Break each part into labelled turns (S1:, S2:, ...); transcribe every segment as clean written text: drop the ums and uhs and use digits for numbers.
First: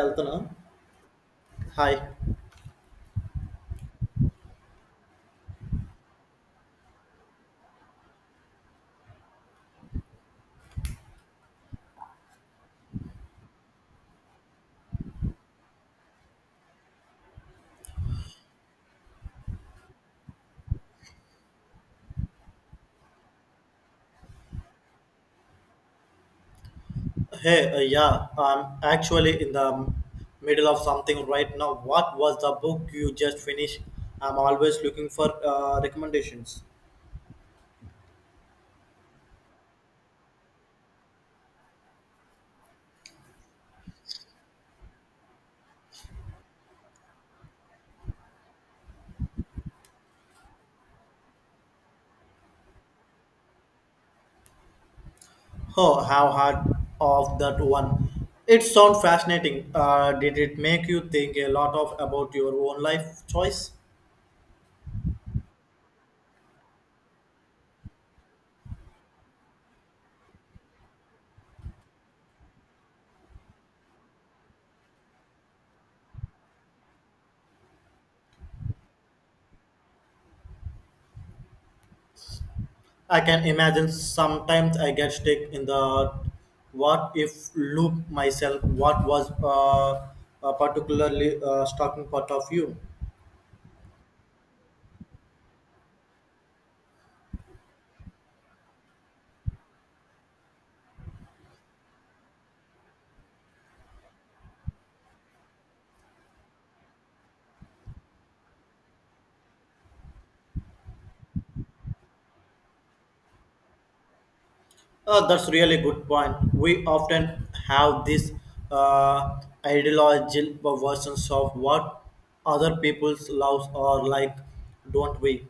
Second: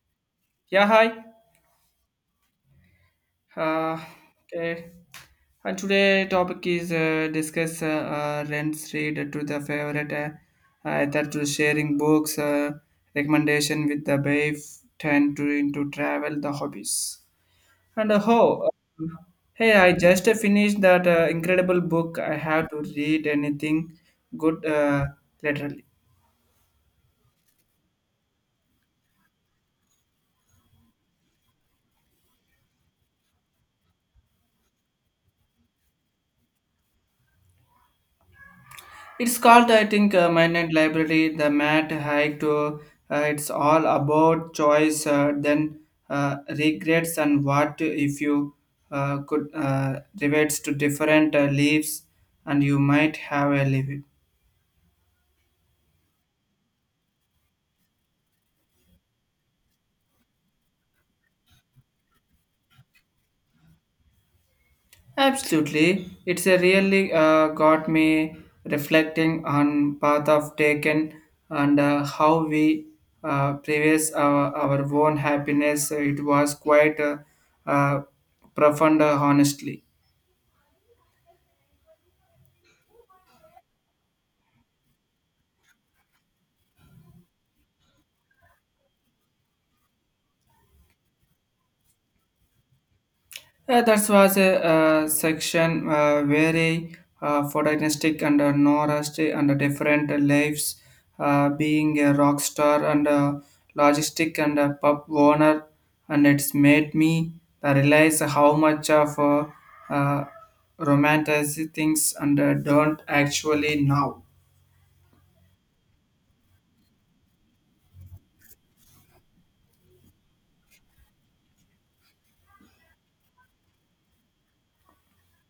S1: Altana.
S2: Yeah, hi.
S1: Hi.
S2: Uh, okay. And today topic is discuss rents read to the favorite either to sharing books recommendation with the babe turn to into travel the hobbies and how. um, Hey, I just finished that incredible book. I have to read anything good laterally.
S1: Hey, yeah, I'm actually in the middle of something right now. What was the book you just finished? I'm always looking for recommendations.
S2: It's called, I think, Midnight Library, the Matt Haig to it's all about choice, then regrets and what if you could reverts to different leaves and you might have a living.
S1: Oh, how hard of that one. It sounds fascinating. Did it make you think a lot of about your own life choice?
S2: Absolutely, it's a really got me reflecting on path of taken and how we previous our own happiness. It was quite uh, profound, honestly.
S1: I can imagine sometimes I get stuck in the what if loop myself. What was a particularly stalking part of you?
S2: That was a section very photonistic and norest and different lives, being a rock star and a logistic and a pub owner, and it's made me realize how much of uh, romanticizing things and don't actually know.
S1: That's really good point. We often have these uh, ideological versions of what other people's loves are like, don't we?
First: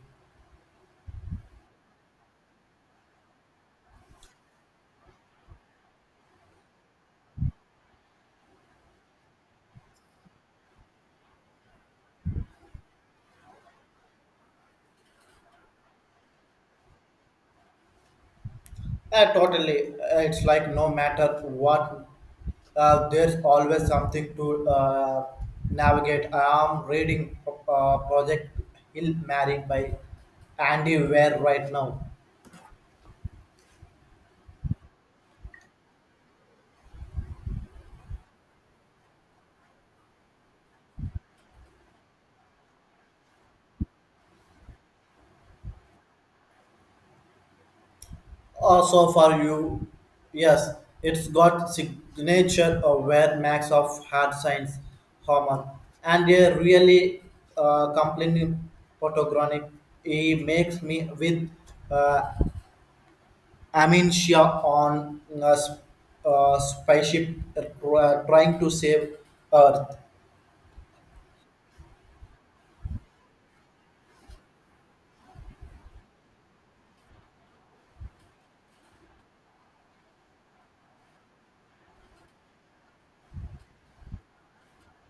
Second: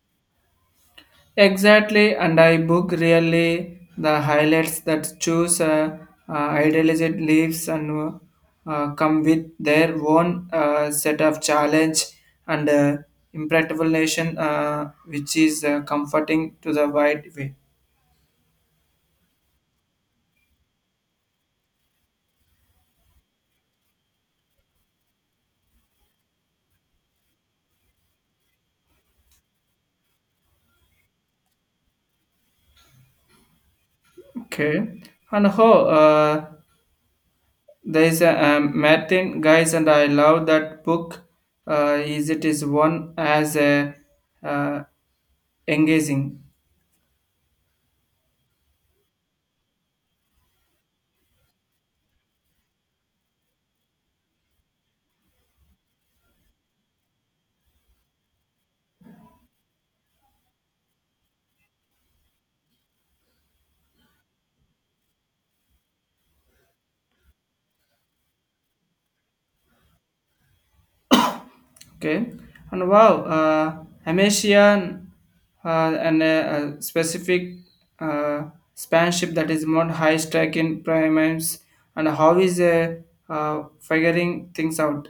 S2: Exactly, and I book really the highlights that choose idealized leaves and come with their own set of challenge and impractical nation, which is comforting to the wide way.
S1: Totally. It's like no matter what, there's always something to navigate. I'm reading Project Hill Married by Andy Ware right now.
S2: Okay, and how there is a Martin guys, and I love that book. Is it is one as a uh, engaging.
S1: Also for you, yes, it's got signature of where max of hard science Homer and a really complaining photographic. He makes me with uh, amnesia on a spaceship trying to save Earth.
S2: Okay, and wow, Amesian and a specific uh, spanship that is more high strike in primates, and how is figuring things out?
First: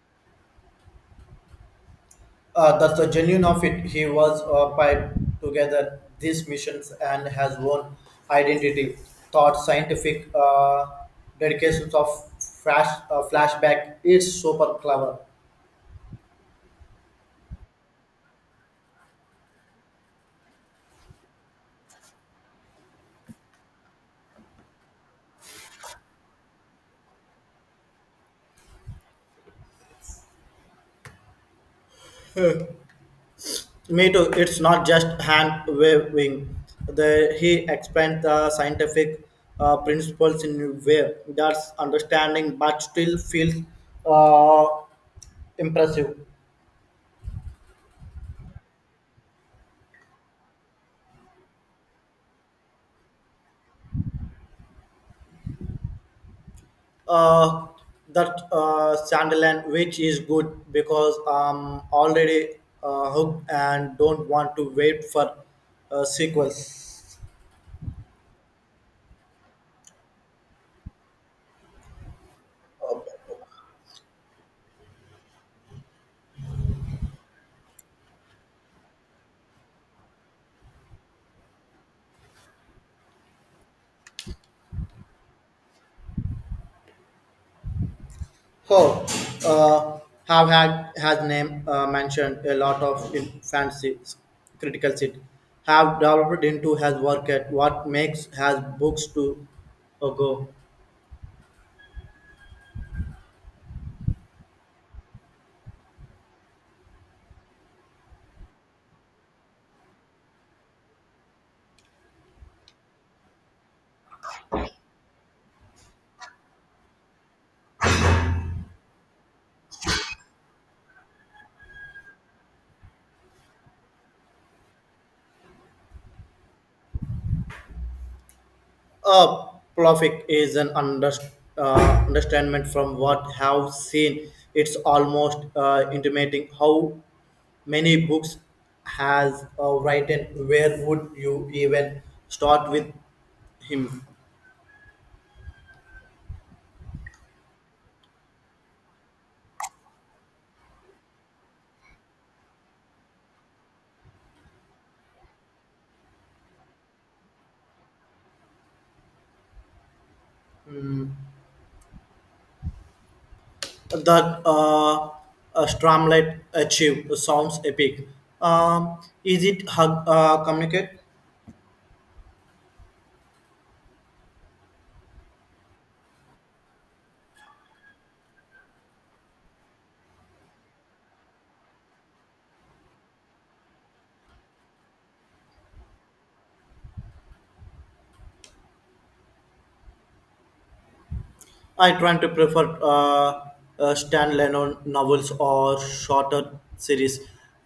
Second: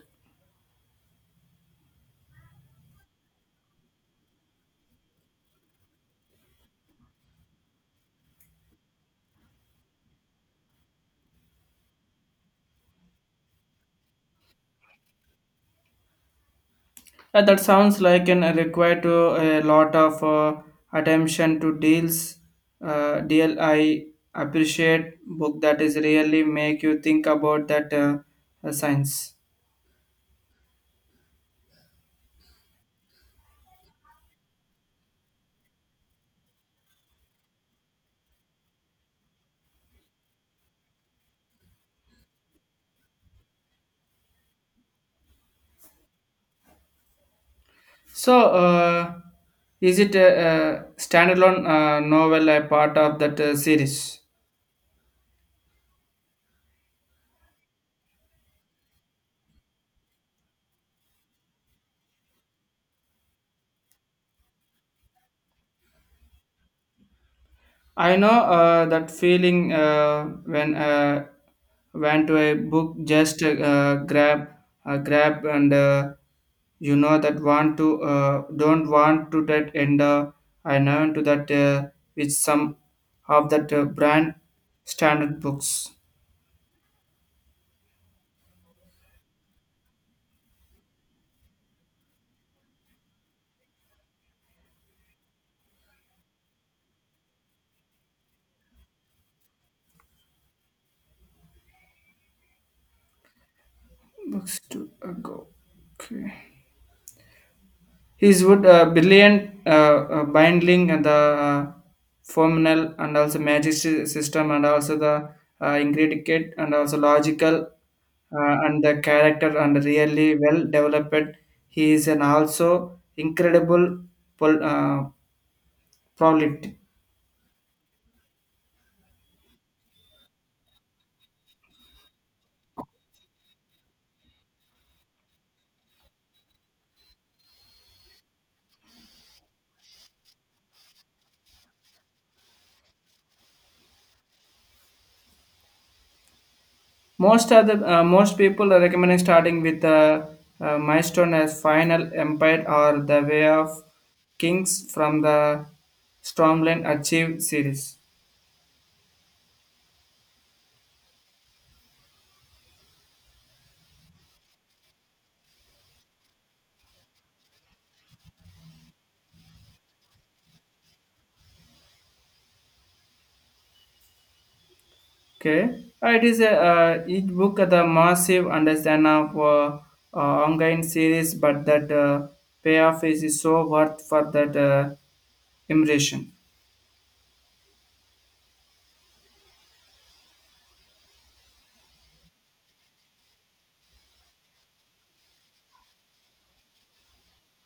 S1: That's the genuine of it. He was piped together these missions and has own identity, thought, scientific dedications of flashback. It's super clever.
S2: Yeah, that sounds like an require to a lot of attention to deals. Deal I appreciate book that is really make you think about that science.
S1: Me too. It's not just hand waving. The he explained the scientific principles in a way that's understanding, but still feels uh, impressive.
S2: So, is it a standalone novel a part of that series?
S1: Uh, that Sunderland, which is good because I'm already hooked and don't want to wait for sequels.
S2: I know that feeling when went to a book just grab and you know that want to don't want to that and I know into that with some of that brand standard books
S1: Oh, uh, have had has name mentioned a lot of in fancy critical seat have developed into has work at what makes has books to go.
S2: books to go okay. His would brilliant binding and the formal and also system and also the intricate and also logical and the character and really well developed. He is an also incredible pol- uh, prolific.
S1: Uh, perfect is an understatement from what have seen. It's almost intimating how many books has written. Where would you even start with him?
S2: Most of the Most people are recommending starting with the milestone as Final Empire or the Way of Kings from the Stormland Achieve series.
S1: That Stramlet achieve sounds epic. Is it hug, communicate?
S2: Okay, it is a each book the massive understand of ongoing series, but that payoff is so worth for that immersion.
S1: I tend to prefer standalone novels or shorter series.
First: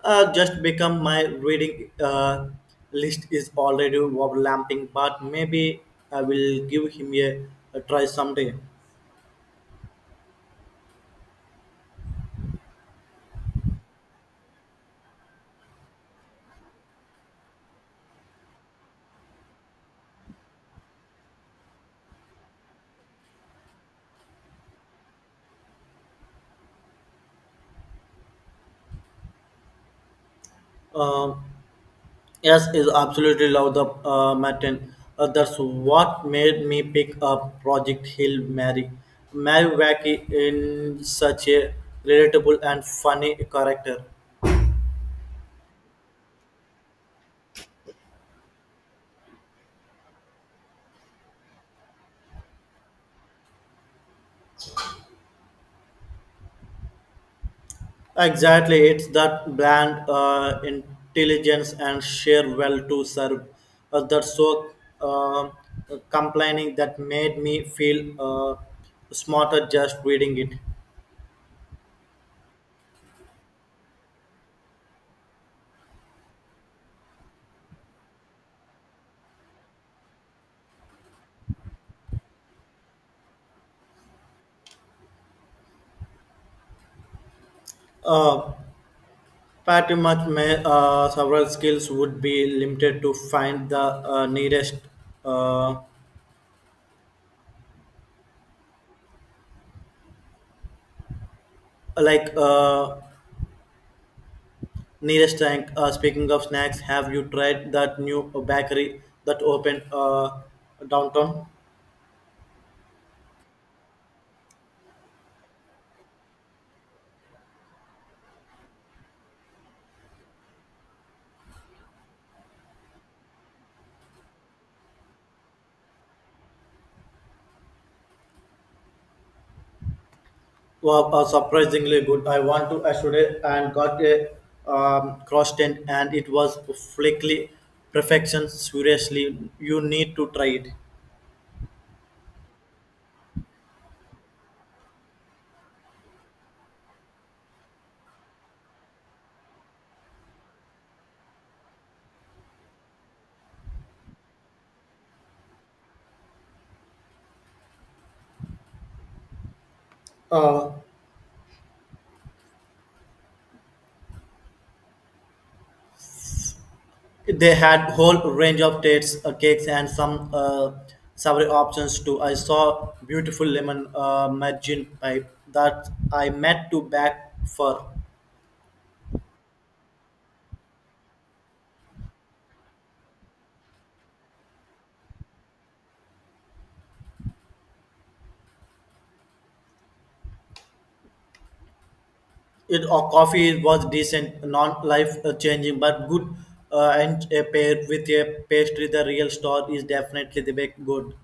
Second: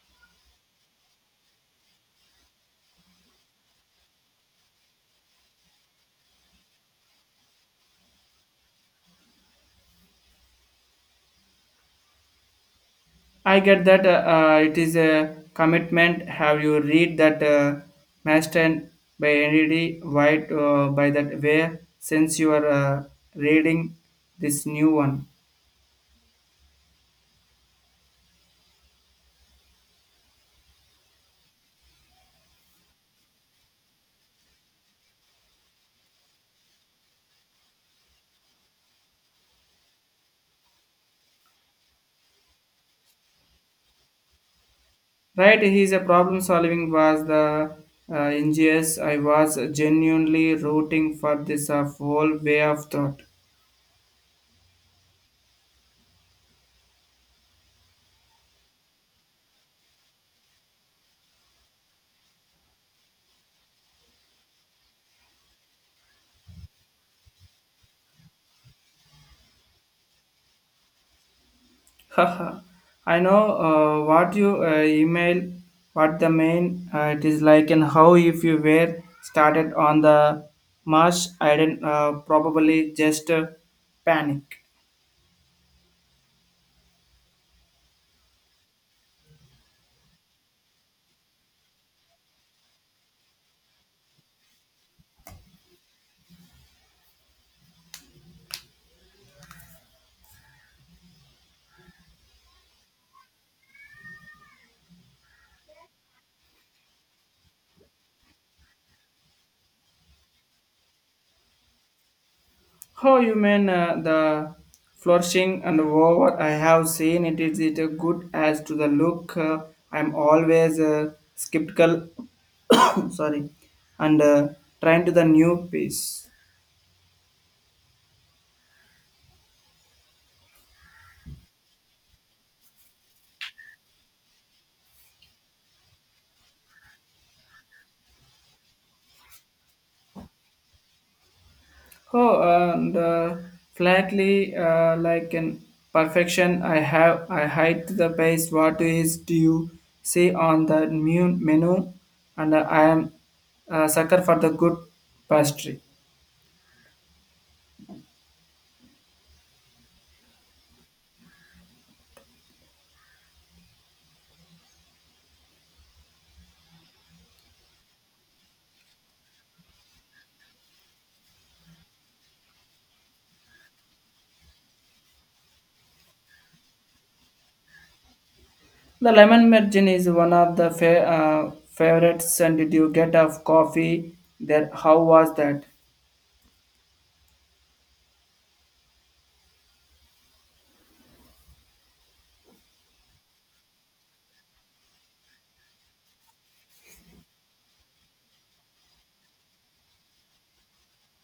S1: Just become my reading list is already overlapping, but maybe I will give him a try someday.
S2: I get that it is a commitment. Have you read that Master by N.D. White by that way since you are reading this new one?
S1: Uh, yes, is absolutely love the Martin. That's what made me pick up Project Hill Mary. Mary Wacky in such a relatable and funny character.
S2: Right, he's a problem solving was the ingenious. I was genuinely rooting for this whole way of thought.
S1: Exactly, it's that bland intelligence and sheer will to serve that so uh, complaining that made me feel smarter just reading it.
S2: Haha. I know what you email, what the main it is like, and how if you were started on the marsh, I didn't probably just panic.
S1: Uh, pretty much, may, several skills would be limited to find the nearest, uh, like uh, nearest tank. Speaking of snacks, have you tried that new bakery that opened downtown?
S2: How you mean the flourishing and over? I have seen it is it good as to the look. I'm always skeptical. Sorry, and trying to the new piece.
S1: Well, surprisingly good. I went to yesterday and got a cross tent and it was perfectly perfection. Seriously, you need to try it.
S2: Oh, and flatly like an perfection. I have I hide the base. What is do you see on the new menu? And I am a sucker for the good pastry.
S1: Uh, they had whole range of dates, cakes, and some savory options too. I saw beautiful lemon margin pipe that I meant to back for.
S2: The lemon merchant is one of the favorites. And did you get a coffee there? How was that?
S1: It or coffee was decent, non life changing, but good. And a pair with a pastry, the real store is definitely the baked good.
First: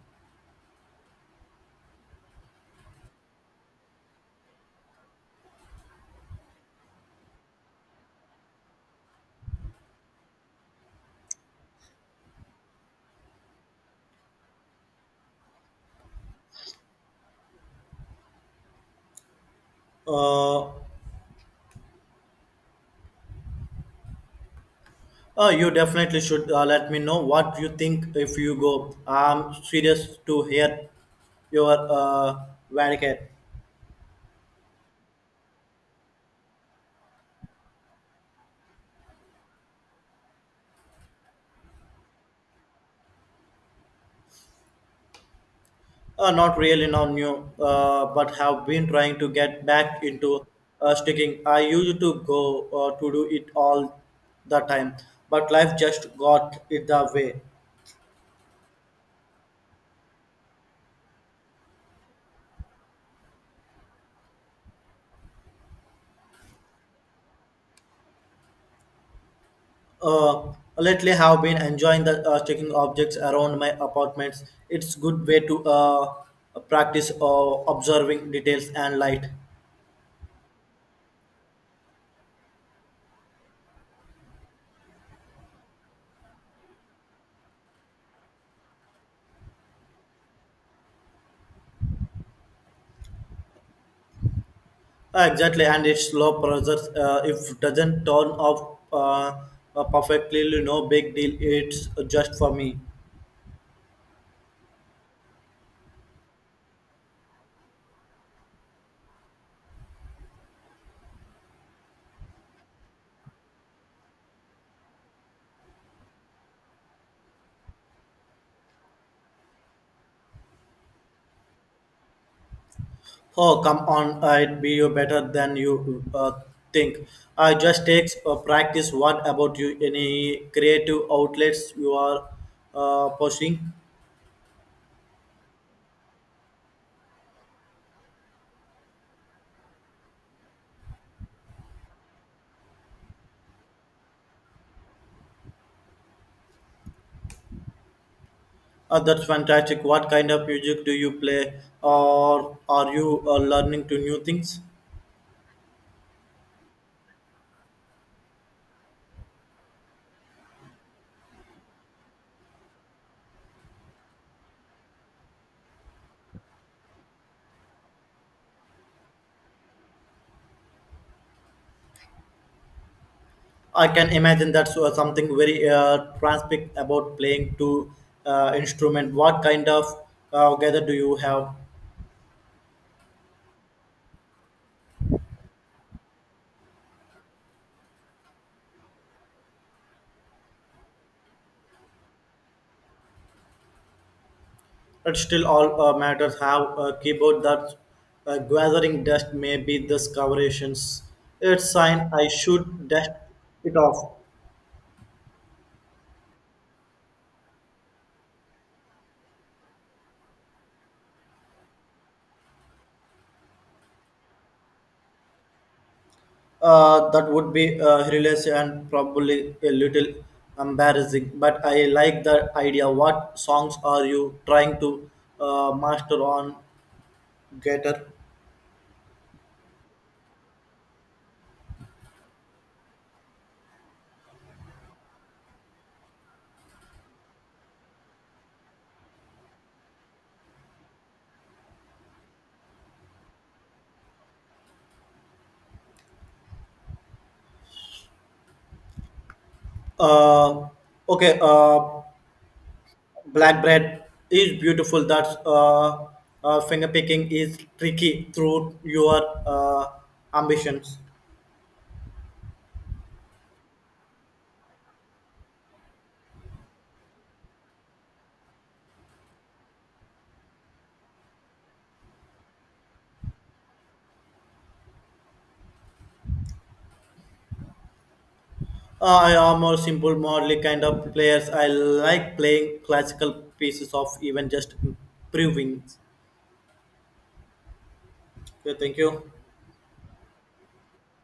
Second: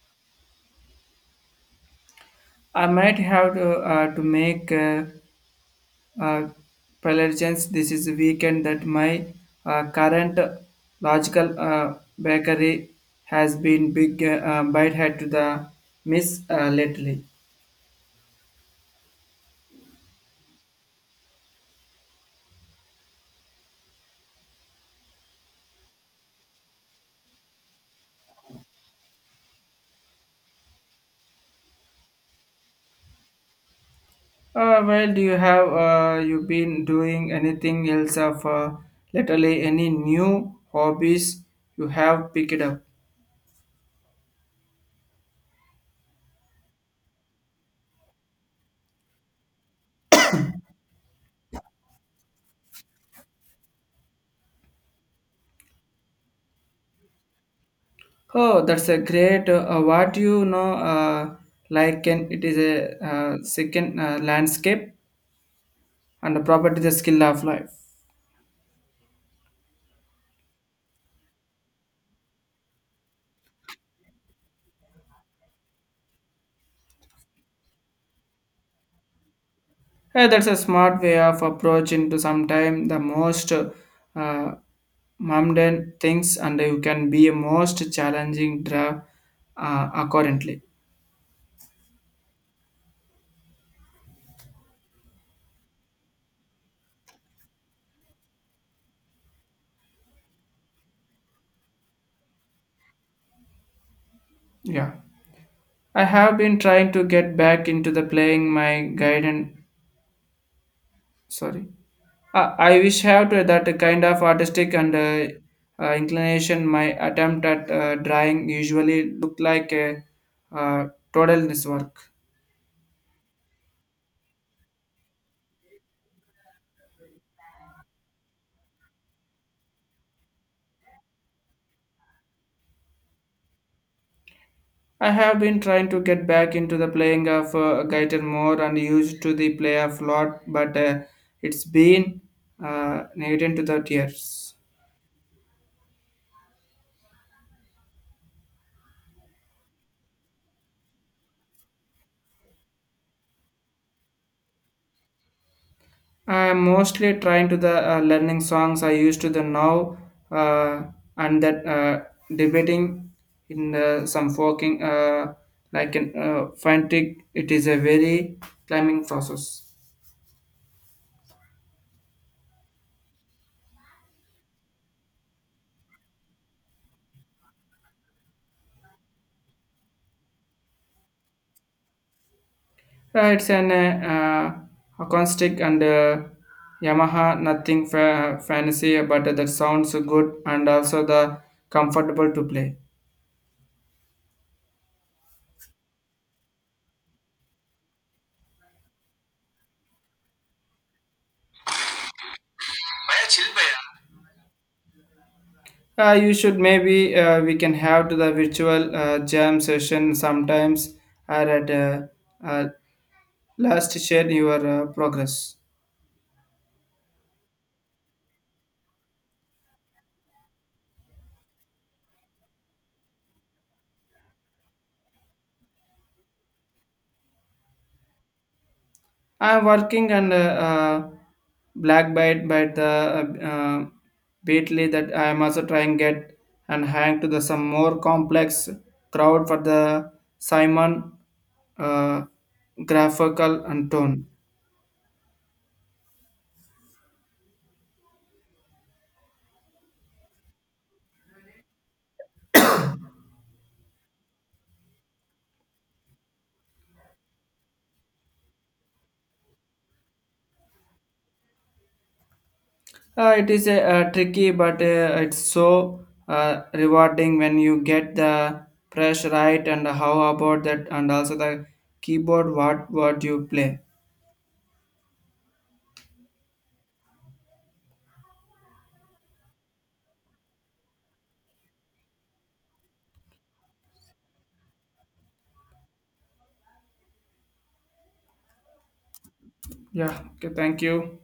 S2: I might have to make uh, preparations. This is a weekend that my current logical bakery has been big bite head to the miss lately.
S1: Uh, you definitely should let me know what you think if you go. I'm serious to hear your verdict.
S2: Well, do you have you been doing anything else of lately? Any new hobbies you have picked up?
S1: Not really now new, but have been trying to get back into sticking. I used to go to do it all the time, but life just got in the way.
S2: Oh, that's a great. What do you know? Like, can it is a second landscape and the property the skill of life.
S1: Uh, lately, have been enjoying the checking objects around my apartments. It's good way to practice observing details and light.
S2: Hey, that's a smart way of approach into sometime the most mundane things, and you can be a most challenging draft accordingly.
S1: Exactly, and it's low pressure. If doesn't turn off perfectly, you know, big deal. It's just for me.
S2: Yeah, I have been trying to get back into the playing my guidance Sorry. I wish have to that kind of artistic and inclination. My attempt at drawing usually look like a uh, totalness work.
S1: Oh, come on, I'd be you better than you think. I just takes practice. What about you? Any creative outlets you are pursuing?
S2: I have been trying to get back into the playing of guitar more and used to the play of lot, but it's been negated to the tears.
S1: That's fantastic. What kind of music do you play, or are you learning to new things?
S2: I am mostly trying to the learning songs I used to the now uh, and that debating in some forking like an frantic. It is a very climbing process.
S1: I can imagine that's something very transparent about playing two instrument. What kind of gather do you have?
S2: It's an acoustic and Yamaha nothing fancy, but that sounds good and also the comfortable to play.
S1: It still all matters how a keyboard that gathering dust may be discoverations. It's sign I should dust it off.
S2: You should maybe we can have to the virtual jam session sometimes or at uh, last share your progress.
S1: That would be hilarious and probably a little embarrassing, but I like the idea. What songs are you trying to master on guitar?
S2: I am working on uh, black bite by the uh, uh, Beatley that I am also trying get and hang to the some more complex crowd for the Simon uh, graphical and tone.
S1: Uh, okay, black bread is beautiful. That's finger picking is tricky through your uh, ambitions.
S2: It is a tricky, but it's so rewarding when you get the press right. And how about that? And also the keyboard, what you play?
S1: I am more simple, modely kind of players. I like playing classical pieces of even just improving. Okay, thank you.
S2: Yeah. Okay. Thank you.